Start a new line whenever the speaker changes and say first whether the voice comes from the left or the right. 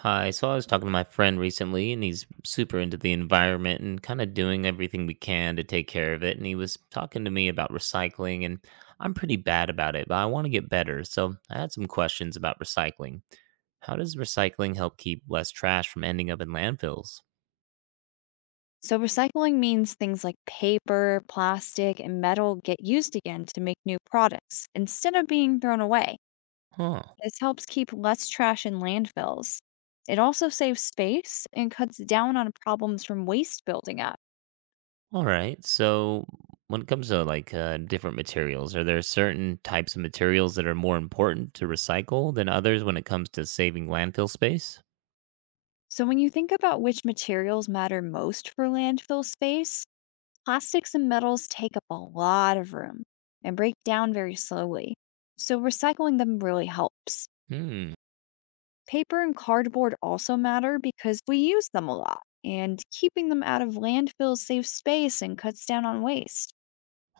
right: Hi. So I was talking to my friend recently, and he's super into the environment and kind of doing everything we can to take care of it. And he was talking to me about recycling, and I'm pretty bad about it, but I want to get better. So I had some questions about recycling. How does recycling help keep less trash from ending up in landfills?
left: So, recycling means things like paper, plastic, and metal get used again to make new products instead of being thrown away.
right: Huh.
left: This helps keep less trash in landfills. It also saves space and cuts down on problems from waste building up.
right: All right. So when it comes to different materials, are there certain types of materials that are more important to recycle than others when it comes to saving landfill space?
left: So, when you think about which materials matter most for landfill space, plastics and metals take up a lot of room and break down very slowly. So, recycling them really helps.
right: Hmm.
left: Paper and cardboard also matter because we use them a lot, and keeping them out of landfills saves space and cuts down on waste.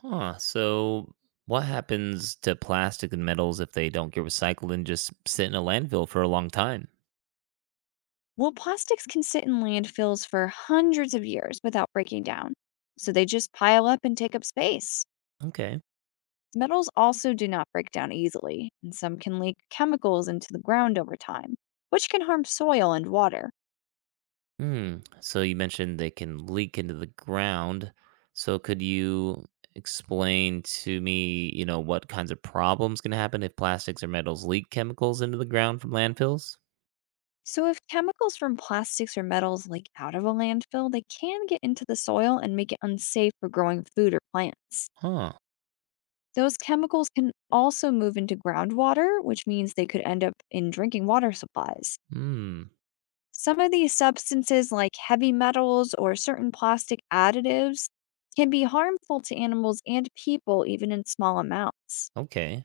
right: Huh. So, what happens to plastic and metals if they don't get recycled and just sit in a landfill for a long time?
left: Well, plastics can sit in landfills for hundreds of years without breaking down, so they just pile up and take up space.
right: Okay.
left: Metals also do not break down easily, and some can leak chemicals into the ground over time, which can harm soil and water.
right: Hmm. So, you mentioned they can leak into the ground. So, could you explain to me, what kinds of problems can happen if plastics or metals leak chemicals into the ground from landfills?
left: So, if chemicals from plastics or metals leak out of a landfill, they can get into the soil and make it unsafe for growing food or plants.
right: Huh.
left: Those chemicals can also move into groundwater, which means they could end up in drinking water supplies.
right: Hmm.
left: Some of these substances, like heavy metals or certain plastic additives, can be harmful to animals and people even in small amounts.
right: Okay.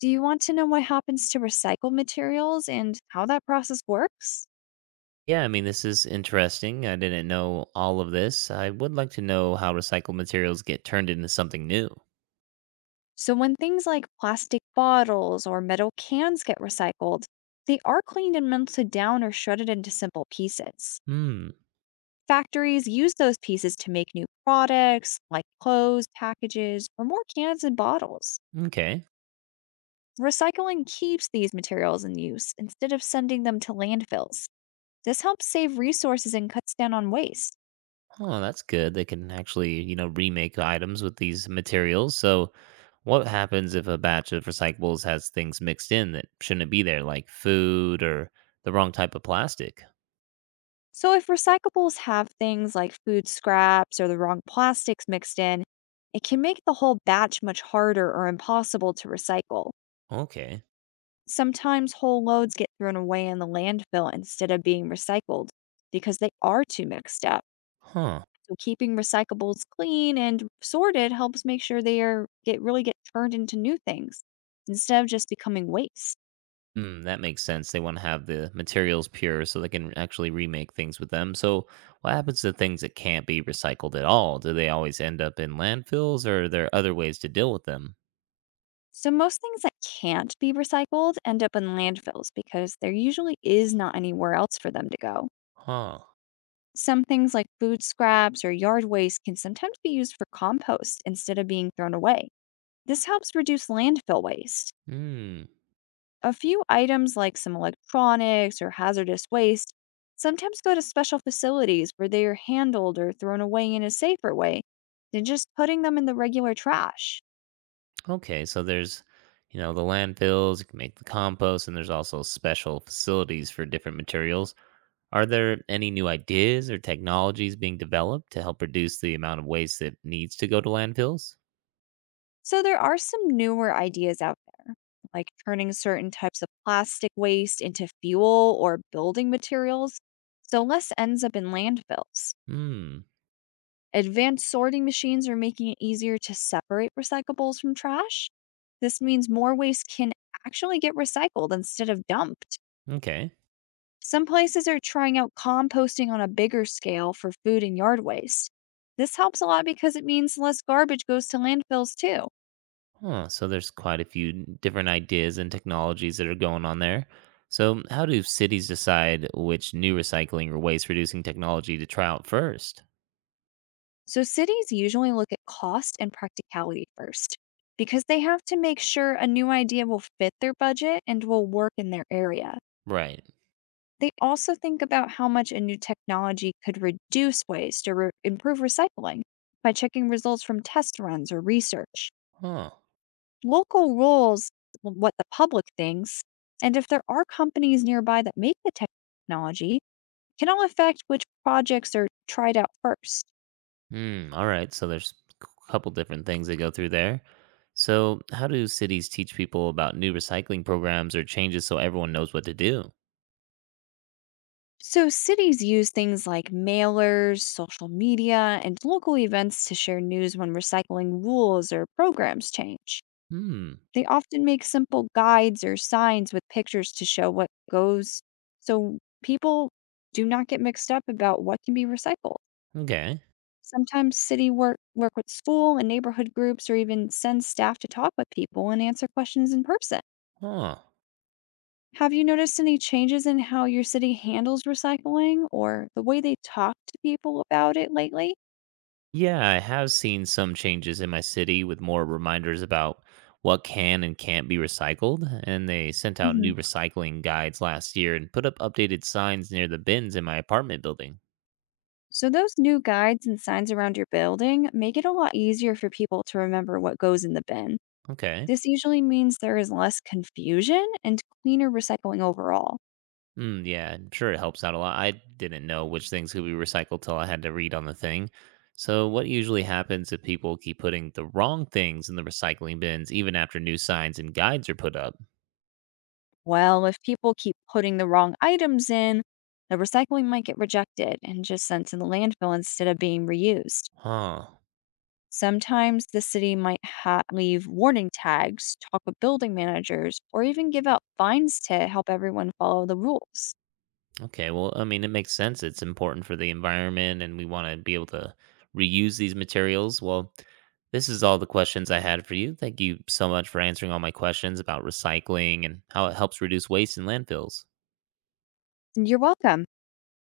left: Do you want to know what happens to recycled materials and how that process works?
right: Yeah, I mean, this is interesting. I didn't know all of this. I would like to know how recycled materials get turned into something new.
left: So, when things like plastic bottles or metal cans get recycled, they are cleaned and melted down or shredded into simple pieces.
right: Hmm.
left: Factories use those pieces to make new products like clothes, packages, or more cans and bottles.
right: Okay.
left: Recycling keeps these materials in use instead of sending them to landfills. This helps save resources and cuts down on waste.
right: Oh, that's good. They can actually, remake items with these materials. So, what happens if a batch of recyclables has things mixed in that shouldn't be there, like food or the wrong type of plastic?
left: So, if recyclables have things like food scraps or the wrong plastics mixed in, it can make the whole batch much harder or impossible to recycle.
right: Okay.
left: Sometimes whole loads get thrown away in the landfill instead of being recycled because they are too mixed up.
right: Huh.
left: So, keeping recyclables clean and sorted helps make sure they are get really get turned into new things instead of just becoming waste.
right: Mm, that makes sense. They want to have the materials pure so they can actually remake things with them. So, what happens to things that can't be recycled at all? Do they always end up in landfills or are there other ways to deal with them?
left: So, most things that can't be recycled end up in landfills because there usually is not anywhere else for them to go.
right: Huh.
left: Some things like food scraps or yard waste can sometimes be used for compost instead of being thrown away. This helps reduce landfill waste.
right: Hmm.
left: A few items like some electronics or hazardous waste sometimes go to special facilities where they are handled or thrown away in a safer way than just putting them in the regular trash.
right: Okay, so the landfills, you can make the compost, and there's also special facilities for different materials. Are there any new ideas or technologies being developed to help reduce the amount of waste that needs to go to landfills?
left: So, there are some newer ideas out there, like turning certain types of plastic waste into fuel or building materials, so less ends up in landfills.
right: Hmm,
left: Advanced sorting machines are making it easier to separate recyclables from trash. This means more waste can actually get recycled instead of dumped.
right: okay.
left: Some places are trying out composting on a bigger scale for food and yard waste. This helps a lot because it means less garbage goes to landfills too.
right: Huh, so there's quite a few different ideas and technologies that are going on there. So, how do cities decide which new recycling or waste reducing technology to try out first?
left: So, cities usually look at cost and practicality first because they have to make sure a new idea will fit their budget and will work in their area.
right: Right.
left: They also think about how much a new technology could reduce waste or improve recycling by checking results from test runs or research.
right: Huh.
left: Local rules, what the public thinks, and if there are companies nearby that make the technology, can all affect which projects are tried out first.
right: Hmm. All right. So there's a couple different things that go through there. So how do cities teach people about new recycling programs or changes so everyone knows what to do?
left: So, cities use things like mailers, social media, and local events to share news when recycling rules or programs change.
right: Hmm.
left: They often make simple guides or signs with pictures to show what goes, so people do not get mixed up about what can be recycled.
right: Okay.
left: Sometimes city work with school and neighborhood groups or even send staff to talk with people and answer questions in person.
right: Huh.
left: Have you noticed any changes in how your city handles recycling or the way they talk to people about it lately?
right: Yeah, I have seen some changes in my city with more reminders about what can and can't be recycled, and they sent out
left: Mhm.
right: new recycling guides last year and put up updated signs near the bins in my apartment building.
left: So, those new guides and signs around your building make it a lot easier for people to remember what goes in the bin.
right: Okay.
left: This usually means there is less confusion and cleaner recycling overall.
right: Mm, yeah, I'm sure it helps out a lot. I didn't know which things could be recycled till I had to read on the thing. So, what usually happens if people keep putting the wrong things in the recycling bins even after new signs and guides are put up?
left: Well, if people keep putting the wrong items in, the recycling might get rejected and just sent to the landfill instead of being reused.
right: Huh.
left: Sometimes the city might leave warning tags, talk with building managers, or even give out fines to help everyone follow the rules.
right: Okay, well, I mean, it makes sense. It's important for the environment and we want to be able to reuse these materials. Well, this is all the questions I had for you. Thank you so much for answering all my questions about recycling and how it helps reduce waste in landfills.
left: You're welcome.